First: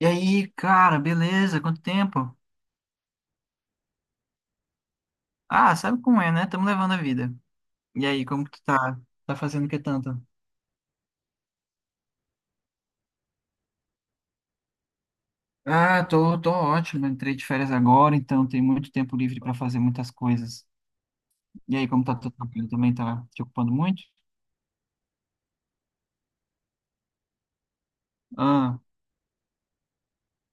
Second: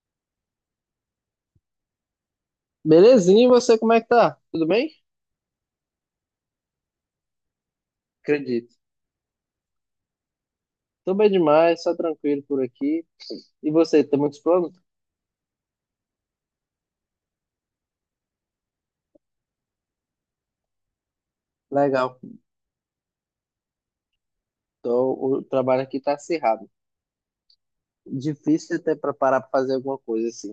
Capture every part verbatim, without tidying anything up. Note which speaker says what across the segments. Speaker 1: E aí, cara, beleza? Quanto tempo?
Speaker 2: Belezinha, e você como é que tá? Tudo bem?
Speaker 1: Ah, sabe como é, né? Estamos levando a vida. E aí, como que tu
Speaker 2: Acredito.
Speaker 1: tá? Tá fazendo o que tanto?
Speaker 2: Tô bem demais, só tranquilo por aqui. E você, tem muitos planos?
Speaker 1: Ah, tô, tô ótimo. Entrei de férias agora, então tem muito tempo livre para fazer muitas coisas. E aí, como tá
Speaker 2: Legal.
Speaker 1: teu trabalho também tá te ocupando muito?
Speaker 2: Então, o trabalho aqui tá acirrado. Difícil
Speaker 1: Ah,
Speaker 2: até pra parar pra fazer alguma coisa assim.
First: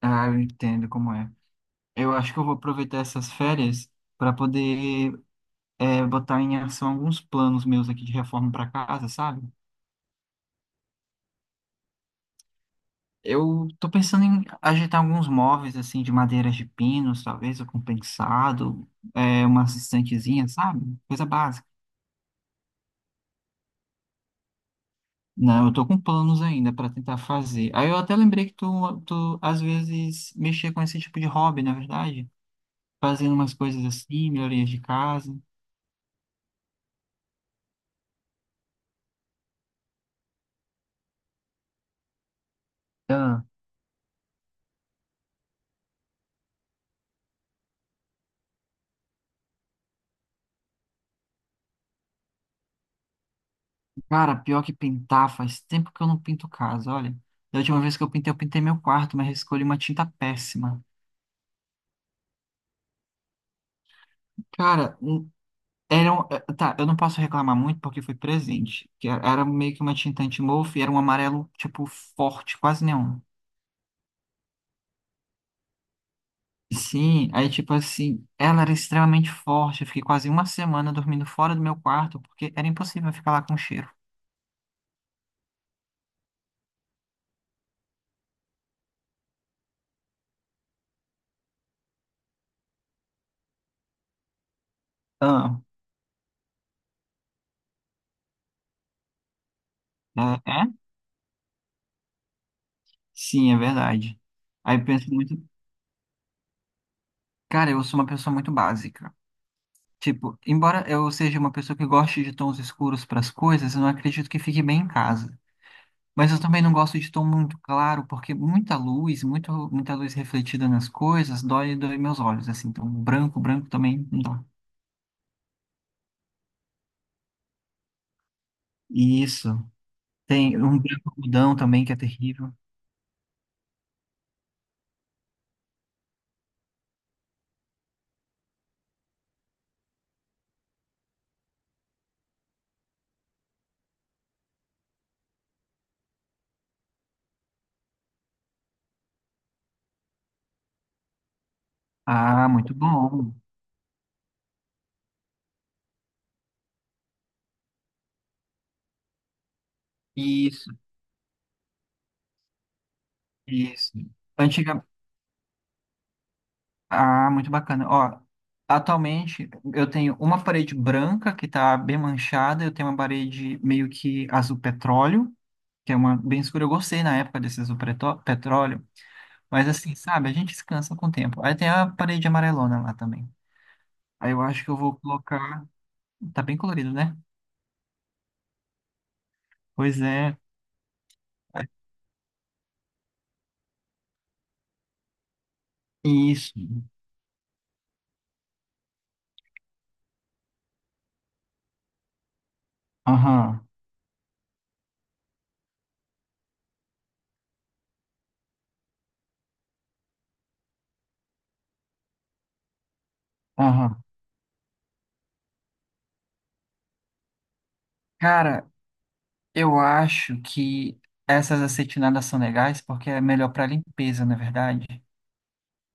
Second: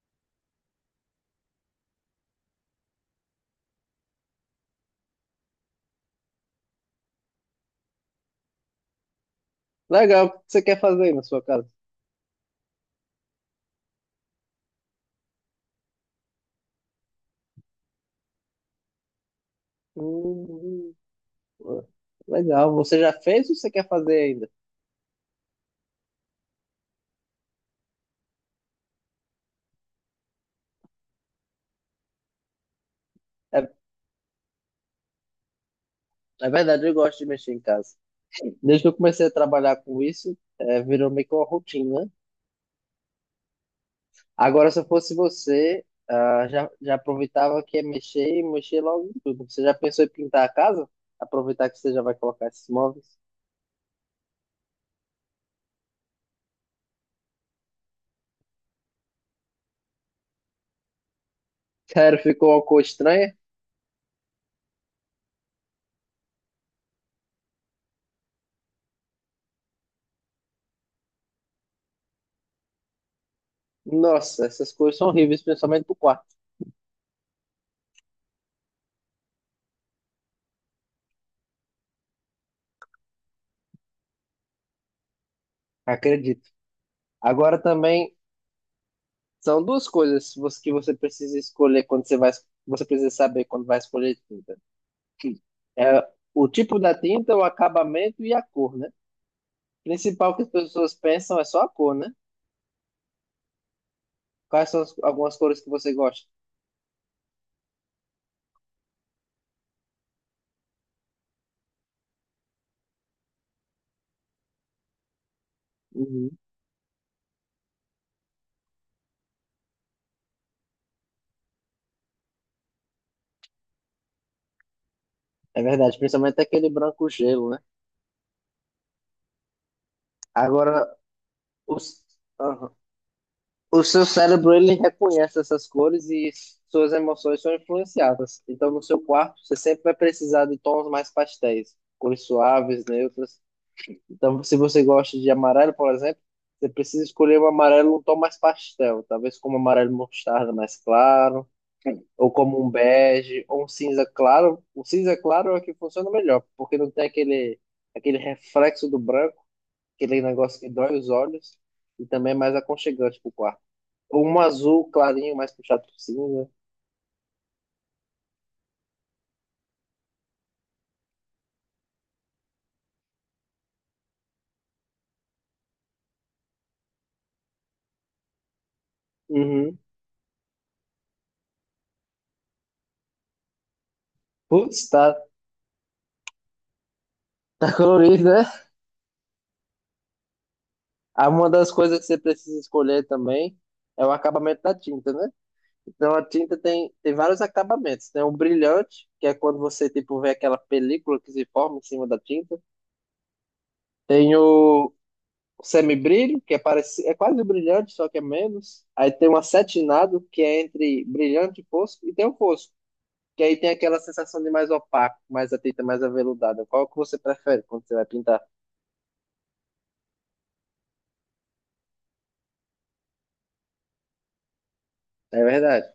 Speaker 1: ah, eu entendo como é. Eu acho que eu vou aproveitar essas férias para poder é, botar em ação alguns planos meus aqui de reforma para casa, sabe?
Speaker 2: Legal, o que você quer fazer aí na sua casa?
Speaker 1: Eu tô pensando em ajeitar alguns móveis, assim, de madeiras de pinos, talvez, ou compensado, pensado, é, umas estantezinha,
Speaker 2: Hum.
Speaker 1: sabe? Coisa básica.
Speaker 2: Hum. Legal, você já fez ou você quer fazer ainda?
Speaker 1: Não, eu tô com planos ainda para tentar fazer. Aí eu até lembrei que tu, tu, às vezes, mexia com esse tipo de hobby, na verdade. Fazendo umas
Speaker 2: É,
Speaker 1: coisas assim, melhorias de casa.
Speaker 2: é verdade, eu gosto de mexer em casa. Desde que eu comecei a trabalhar com isso, é, virou meio que uma rotina.
Speaker 1: Ah,
Speaker 2: Agora, se eu fosse você, ah, já, já aproveitava que é mexer e mexer logo em tudo. Você já pensou em pintar a casa? Aproveitar que você já vai colocar esses móveis.
Speaker 1: cara, pior que pintar, faz tempo que eu não pinto casa, olha. Da última vez que eu pintei, eu pintei meu quarto, mas escolhi uma tinta péssima.
Speaker 2: Cara, ficou uma cor estranha?
Speaker 1: Cara, Era um- eh, tá, eu não posso reclamar muito porque foi presente. Que era era meio que uma tinta anti-mofo e era um amarelo, tipo, forte, quase neon.
Speaker 2: Nossa, essas cores são horríveis, principalmente pro quarto.
Speaker 1: Sim, aí, tipo assim, ela era extremamente forte. Eu fiquei quase uma semana dormindo fora do meu quarto porque era impossível eu ficar lá com o cheiro.
Speaker 2: Acredito. Agora também são duas coisas que você que você precisa escolher quando você vai, você precisa saber quando vai escolher tinta. Que
Speaker 1: Ah,
Speaker 2: é o tipo da tinta, o acabamento e a cor, né? O principal que as
Speaker 1: é? É?
Speaker 2: pessoas pensam é só a cor, né?
Speaker 1: Sim, é verdade.
Speaker 2: Quais
Speaker 1: Aí
Speaker 2: são
Speaker 1: eu
Speaker 2: as-
Speaker 1: penso
Speaker 2: algumas
Speaker 1: muito,
Speaker 2: cores que você gosta?
Speaker 1: cara, eu sou uma pessoa muito básica. Tipo, embora eu seja uma pessoa que goste de tons escuros para as coisas, eu não acredito que fique bem em casa. Mas
Speaker 2: Uhum.
Speaker 1: eu também não gosto de tom muito claro, porque muita luz, muito, muita luz refletida nas coisas, dói, dói meus olhos, assim. Então, branco, branco também não dá.
Speaker 2: É verdade, principalmente aquele branco gelo, né?
Speaker 1: Isso. Tem um
Speaker 2: Agora,
Speaker 1: branco algodão
Speaker 2: o,
Speaker 1: também, que é
Speaker 2: s-
Speaker 1: terrível.
Speaker 2: aham. O seu cérebro, ele reconhece essas cores e suas emoções são influenciadas. Então, no seu quarto, você sempre vai precisar de tons mais pastéis, cores suaves, neutras. Então, se você gosta de amarelo, por exemplo, você precisa escolher um amarelo, um tom mais pastel, talvez como amarelo mostarda mais claro, ou
Speaker 1: Ah,
Speaker 2: como um
Speaker 1: muito bom.
Speaker 2: bege, ou um cinza claro. O cinza claro é o que funciona melhor, porque não tem aquele, aquele reflexo do branco, aquele negócio que
Speaker 1: Isso,
Speaker 2: dói os olhos e também é mais aconchegante pro quarto.
Speaker 1: isso.
Speaker 2: Ou um
Speaker 1: Antiga...
Speaker 2: azul clarinho, mais puxado por cima.
Speaker 1: Ah, muito bacana. Ó, atualmente, eu tenho uma parede branca, que tá bem manchada. Eu tenho uma parede meio que azul petróleo, que é uma bem escura. Eu gostei na época desse azul pretó- petróleo. Mas
Speaker 2: Uhum.
Speaker 1: assim, sabe, a gente se cansa com o tempo. Aí tem a parede amarelona lá também. Aí eu acho que eu
Speaker 2: Putz,
Speaker 1: vou
Speaker 2: tá,
Speaker 1: colocar. Tá bem colorido, né?
Speaker 2: tá colorido, né?
Speaker 1: Pois é.
Speaker 2: Ah, uma das coisas que você precisa escolher também é o acabamento da tinta, né? Então a tinta
Speaker 1: Isso.
Speaker 2: tem, tem vários acabamentos. Tem o brilhante, que é quando você tipo, vê aquela película que se forma em cima da tinta.
Speaker 1: Aham,
Speaker 2: Tem o semibrilho, que é, parecido, é quase o brilhante, só que é menos. Aí tem o acetinado, que é entre brilhante e fosco. E tem o fosco, que aí tem aquela
Speaker 1: aham.
Speaker 2: sensação de mais opaco, mais a tinta mais aveludada. Qual que você prefere quando você vai pintar?
Speaker 1: Cara, eu acho que essas acetinadas são legais porque é melhor para limpeza, na verdade.
Speaker 2: É verdade.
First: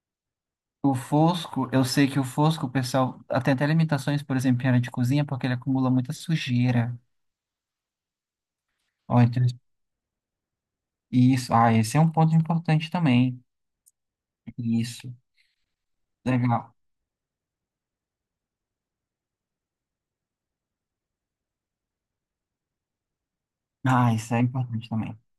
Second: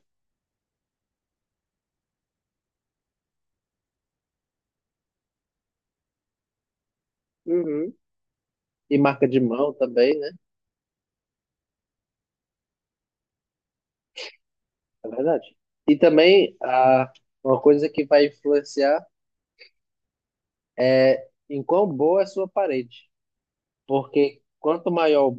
Speaker 1: O fosco, eu sei que o fosco, o pessoal tem até limitações, por exemplo, em área de cozinha, porque ele acumula muita sujeira.
Speaker 2: Uhum. E
Speaker 1: Ó,
Speaker 2: marca de
Speaker 1: então,
Speaker 2: mão também, né?
Speaker 1: isso. Ah, esse é um ponto importante também.
Speaker 2: É
Speaker 1: Isso.
Speaker 2: verdade. E também
Speaker 1: Legal.
Speaker 2: a, uma coisa que vai influenciar é em quão boa é a sua parede.
Speaker 1: Ah, isso é
Speaker 2: Porque
Speaker 1: importante
Speaker 2: quanto
Speaker 1: também.
Speaker 2: maior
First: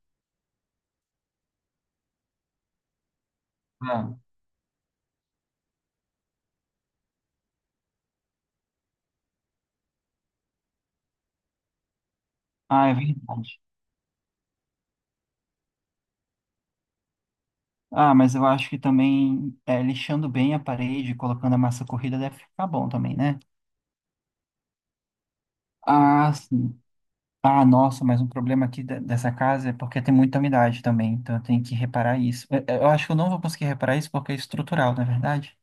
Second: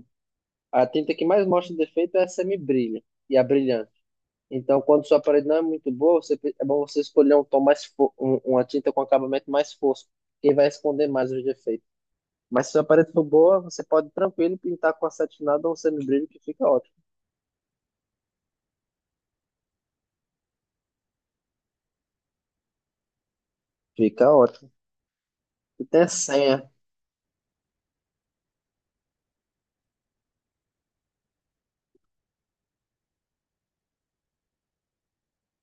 Speaker 2: a tinta que mais mostra defeito é a semibrilha e a brilhante.
Speaker 1: Ah.
Speaker 2: Então, quando sua parede não é muito boa, você, pre- é bom você escolher um tom mais fo- um, uma tinta com acabamento mais fosco, que vai esconder mais os defeitos. Mas se a
Speaker 1: Ah, é
Speaker 2: parede
Speaker 1: verdade.
Speaker 2: for boa, você pode tranquilo pintar com acetinado ou um semibrilho que fica ótimo.
Speaker 1: Ah, mas eu acho que também é, lixando bem a parede, colocando a massa corrida deve ficar bom também, né?
Speaker 2: Fica ótimo. E tem a
Speaker 1: Ah,
Speaker 2: senha.
Speaker 1: sim. Ah, nossa, mas um problema aqui de- dessa casa é porque tem muita umidade também, então eu tenho que reparar isso. Eu, eu acho que eu não vou conseguir reparar isso porque é estrutural, na é verdade?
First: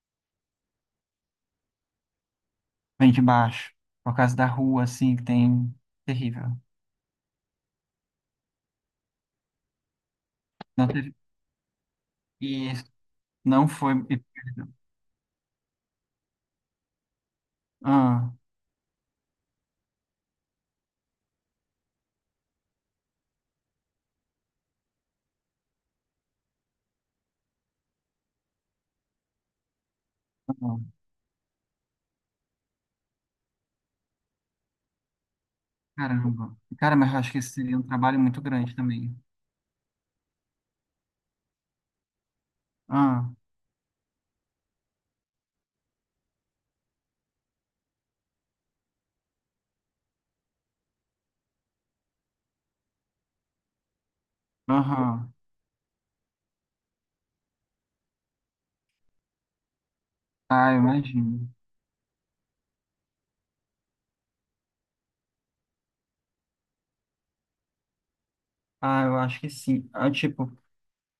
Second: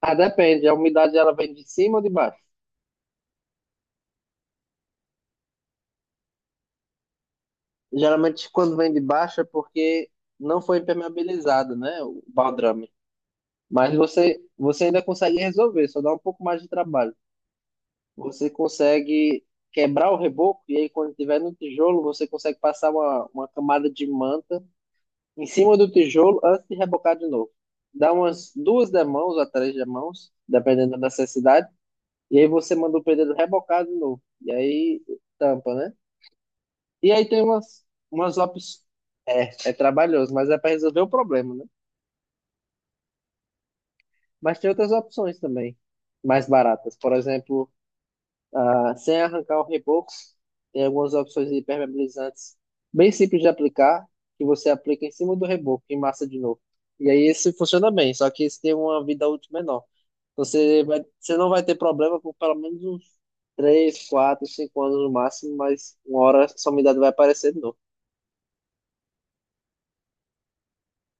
Speaker 2: Ah, depende. A umidade ela vem de cima ou de baixo?
Speaker 1: Vem de baixo, por causa da rua, assim, que tem... Terrível.
Speaker 2: Geralmente quando vem de baixo é porque não foi
Speaker 1: Não teve...
Speaker 2: impermeabilizado, né? O
Speaker 1: E
Speaker 2: baldrame.
Speaker 1: não foi...
Speaker 2: Mas você, você ainda consegue resolver, só dá um pouco mais de trabalho.
Speaker 1: Ah,
Speaker 2: Você consegue quebrar o reboco e aí quando tiver no tijolo, você consegue passar uma, uma camada de manta em cima do tijolo antes de rebocar de novo. Dá umas duas demãos ou três demãos, dependendo
Speaker 1: ah,
Speaker 2: da necessidade, e aí você manda o pedreiro rebocar de novo. E aí tampa, né?
Speaker 1: caramba. Cara,
Speaker 2: E
Speaker 1: mas eu
Speaker 2: aí
Speaker 1: acho que
Speaker 2: tem
Speaker 1: esse seria um
Speaker 2: umas,
Speaker 1: trabalho
Speaker 2: umas
Speaker 1: muito grande
Speaker 2: opções.
Speaker 1: também.
Speaker 2: É, é trabalhoso, mas é para resolver o problema, né?
Speaker 1: Ah,
Speaker 2: Mas tem outras opções também, mais baratas. Por exemplo, ah, sem arrancar o reboco, tem algumas opções de impermeabilizantes bem simples de aplicar, que você aplica em
Speaker 1: aham.
Speaker 2: cima do reboco e massa de novo. E aí esse funciona bem, só que esse tem uma vida útil menor.
Speaker 1: Ah, eu
Speaker 2: Você vai, você não
Speaker 1: imagino.
Speaker 2: vai ter problema por pelo menos uns três, quatro, cinco anos no máximo, mas uma hora essa umidade vai aparecer de novo.
Speaker 1: Ah, eu acho que sim. Ah, tipo,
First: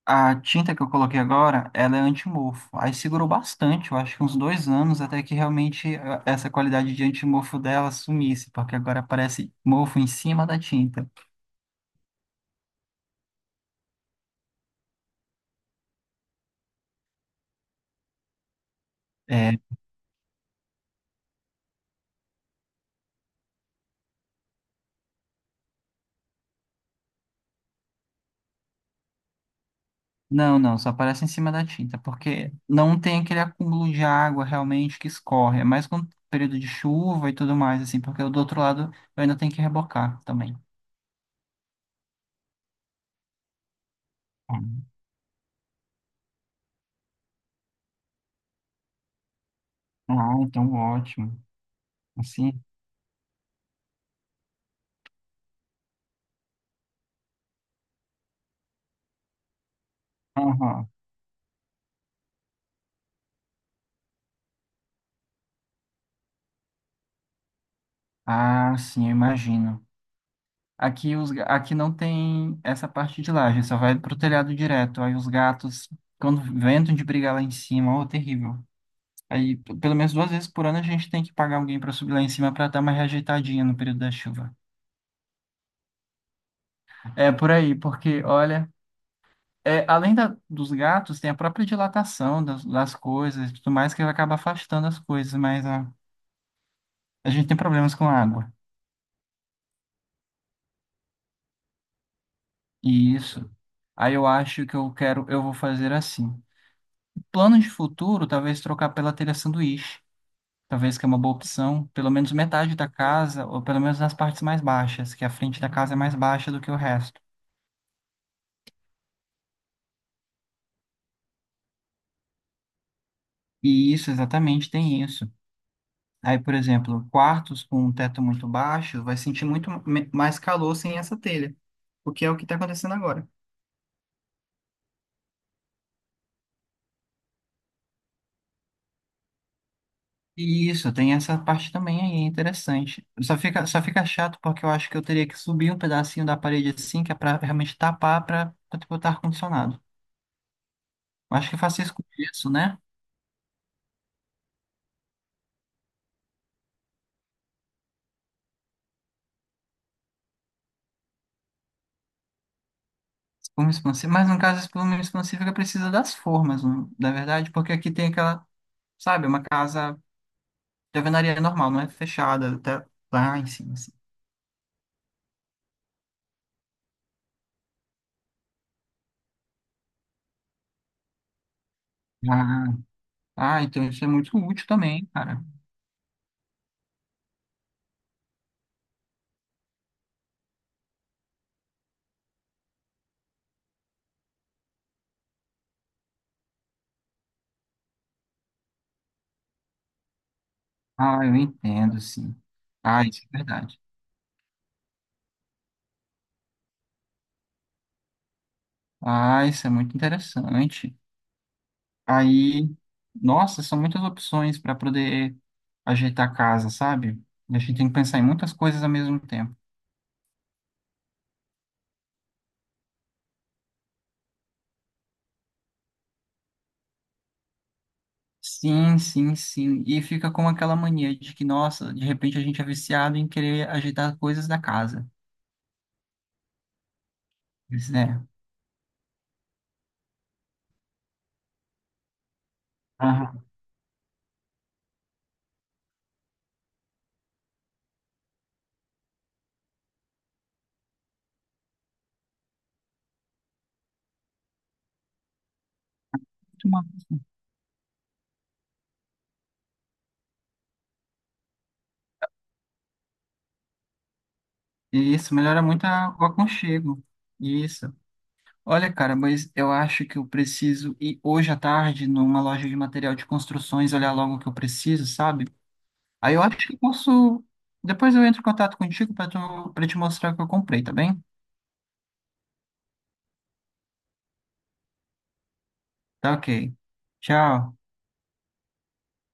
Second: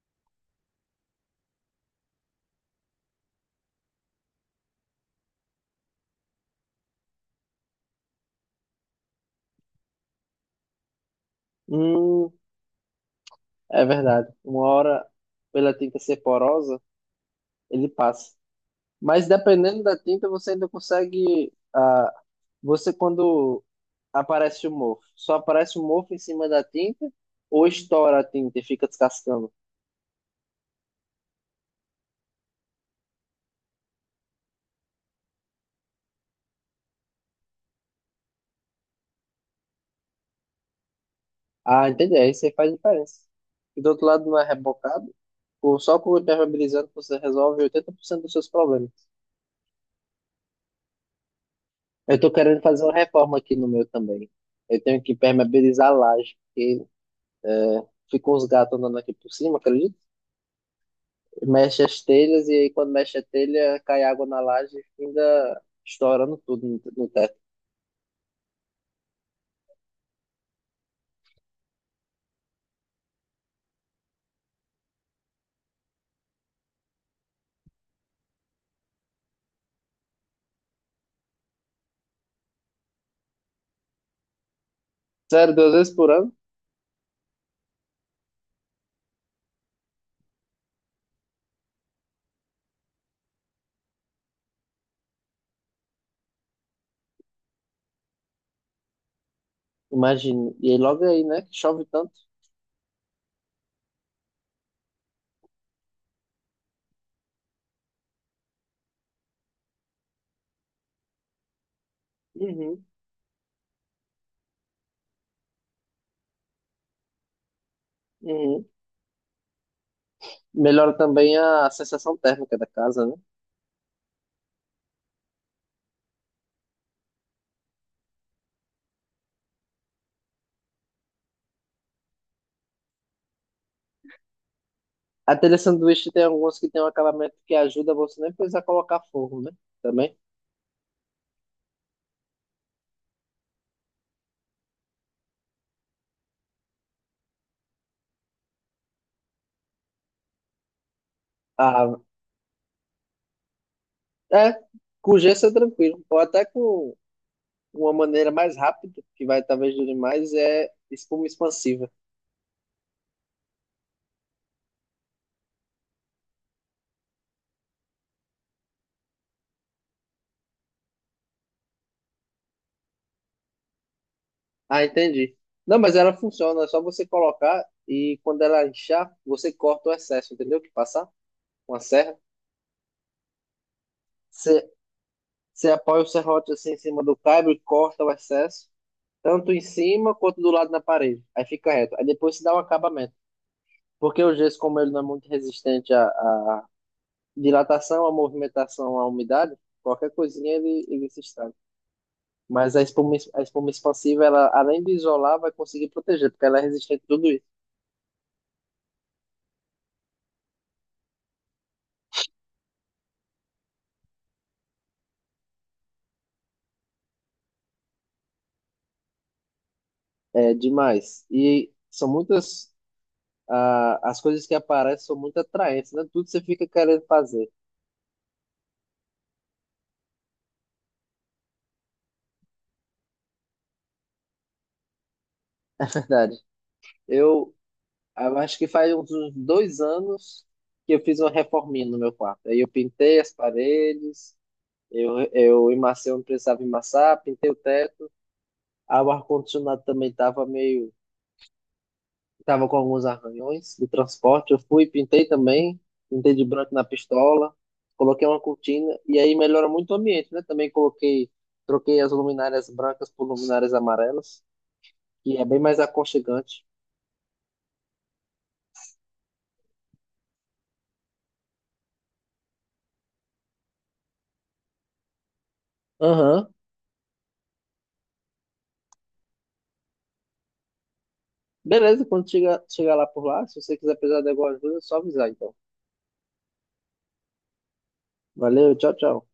Speaker 1: a tinta que eu coloquei agora, ela é antimofo. Aí segurou bastante, eu acho que uns dois anos, até que realmente ah, essa qualidade de antimofo dela sumisse, porque agora aparece mofo em cima da tinta.
Speaker 2: Hum. É verdade. Uma hora, pela tinta ser porosa, ele passa. Mas
Speaker 1: É,
Speaker 2: dependendo da tinta, você ainda consegue. Ah, você quando aparece o mofo. Só aparece o mofo em cima da tinta ou estoura a tinta e fica descascando.
Speaker 1: não, não, só aparece em cima da tinta, porque não tem aquele acúmulo de água realmente que escorre. É mais com período de chuva e tudo mais, assim, porque do outro lado eu ainda tenho que rebocar também.
Speaker 2: Ah, entendi. Aí você faz diferença. E do outro lado não é rebocado. Ou só com o impermeabilizante você resolve oitenta por cento dos seus problemas.
Speaker 1: Ah, então ótimo.
Speaker 2: Eu tô querendo
Speaker 1: Assim.
Speaker 2: fazer uma reforma aqui no meu também. Eu tenho que impermeabilizar a laje, porque é, ficam os gatos andando aqui por cima, acredito.
Speaker 1: Aham.
Speaker 2: Mexe as telhas e aí quando mexe a telha cai água na laje e ainda estourando tudo no, no teto.
Speaker 1: Ah, sim, eu imagino. Aqui, os, ga- aqui não tem essa parte de laje, só vai pro telhado direto. Aí os gatos, quando ventam de brigar lá em cima, ó, terrível. Aí, p- pelo menos duas vezes por ano, a gente tem que pagar alguém para subir lá em cima para dar uma reajeitadinha no período da chuva.
Speaker 2: Sério, duas vezes por ano?
Speaker 1: É por aí, porque, olha, é, além da- dos gatos, tem a própria dilatação das, das coisas e tudo mais que acaba afastando as coisas, mas a, a gente tem problemas com água.
Speaker 2: Imagino. E aí logo aí, né? Que chove tanto.
Speaker 1: E isso. Aí eu acho que eu quero, eu vou fazer assim. Planos de futuro, talvez trocar pela telha sanduíche. Talvez que é uma boa opção. Pelo menos metade
Speaker 2: Uhum.
Speaker 1: da casa, ou pelo menos nas partes mais baixas, que a frente da casa é mais baixa do que o resto.
Speaker 2: Uhum. Melhora também a sensação térmica da casa, né?
Speaker 1: E isso, exatamente, tem isso. Aí, por exemplo, quartos com um teto muito baixo vai sentir muito me- mais calor sem essa telha, o que é o que está acontecendo agora.
Speaker 2: A telha sanduíche tem alguns que tem um acabamento que ajuda você nem precisar colocar forro, né? Também.
Speaker 1: E isso, tem essa parte também aí, é interessante. Só fica, só fica chato porque eu acho que eu teria que subir um pedacinho da parede assim, que é para realmente tapar, para botar ar-condicionado. Acho que faço
Speaker 2: Ah,
Speaker 1: isso com gesso, né?
Speaker 2: é, com gesso é tranquilo. Ou até com uma maneira mais rápida, que vai talvez durar mais, é espuma expansiva.
Speaker 1: Espuma expansiva. Mas no caso, a espuma expansiva ela precisa das formas, não- na verdade, porque aqui tem aquela, sabe, uma casa de alvenaria normal, não é fechada, até lá em cima, assim.
Speaker 2: Ah, entendi. Não, mas ela funciona, é só você colocar e quando ela inchar, você corta o excesso, entendeu? Que passar com a serra.
Speaker 1: Ah, ah, então isso é muito útil também, cara.
Speaker 2: Você apoia o serrote assim em cima do cabo e corta o excesso, tanto em cima quanto do lado na parede. Aí fica reto. Aí depois se dá um acabamento. Porque o gesso, como ele não é muito resistente à, à dilatação, à movimentação, à umidade, qualquer coisinha ele, ele se
Speaker 1: Ah, eu
Speaker 2: estraga.
Speaker 1: entendo, sim.
Speaker 2: Mas a
Speaker 1: Ah,
Speaker 2: espuma,
Speaker 1: isso é
Speaker 2: a espuma
Speaker 1: verdade.
Speaker 2: expansiva, ela, além de isolar, vai conseguir proteger, porque ela é resistente a tudo isso.
Speaker 1: Ah, isso é muito interessante. Aí, nossa, são muitas opções para poder ajeitar a casa, sabe? A gente tem que pensar em muitas coisas ao mesmo tempo.
Speaker 2: É demais. E são muitas. Ah, as coisas que aparecem são muito atraentes, né? Tudo você fica querendo fazer,
Speaker 1: Sim, sim, sim. E fica com aquela mania de que, nossa, de repente a gente é viciado em querer ajeitar coisas da casa.
Speaker 2: verdade. Eu,
Speaker 1: Isso, né?
Speaker 2: Eu acho que faz uns dois anos que eu fiz uma reforminha no meu quarto. Aí eu pintei as
Speaker 1: Aham.
Speaker 2: paredes, eu, eu emaciei onde precisava emassar, pintei o teto. Aí o ar-condicionado também estava meio. Estava com alguns arranhões do transporte. Eu fui, pintei também, pintei de
Speaker 1: Muito
Speaker 2: branco na
Speaker 1: massa.
Speaker 2: pistola, coloquei uma cortina e aí melhora muito o ambiente, né? Também coloquei, troquei as luminárias brancas por luminárias amarelas,
Speaker 1: Isso,
Speaker 2: que é bem
Speaker 1: melhora
Speaker 2: mais
Speaker 1: muito a- o
Speaker 2: aconchegante.
Speaker 1: aconchego. Isso. Olha, cara, mas eu acho que eu preciso ir hoje à tarde numa loja de material de construções olhar logo o que eu preciso, sabe? Aí eu
Speaker 2: Aham.
Speaker 1: acho que eu posso. Depois eu entro em contato contigo para tu... para te mostrar o que eu comprei, tá bem?
Speaker 2: Beleza, quando chegar chega lá por lá, se você quiser precisar de alguma ajuda, é só avisar então.
Speaker 1: Tá ok. Tchau.
Speaker 2: Valeu, tchau, tchau.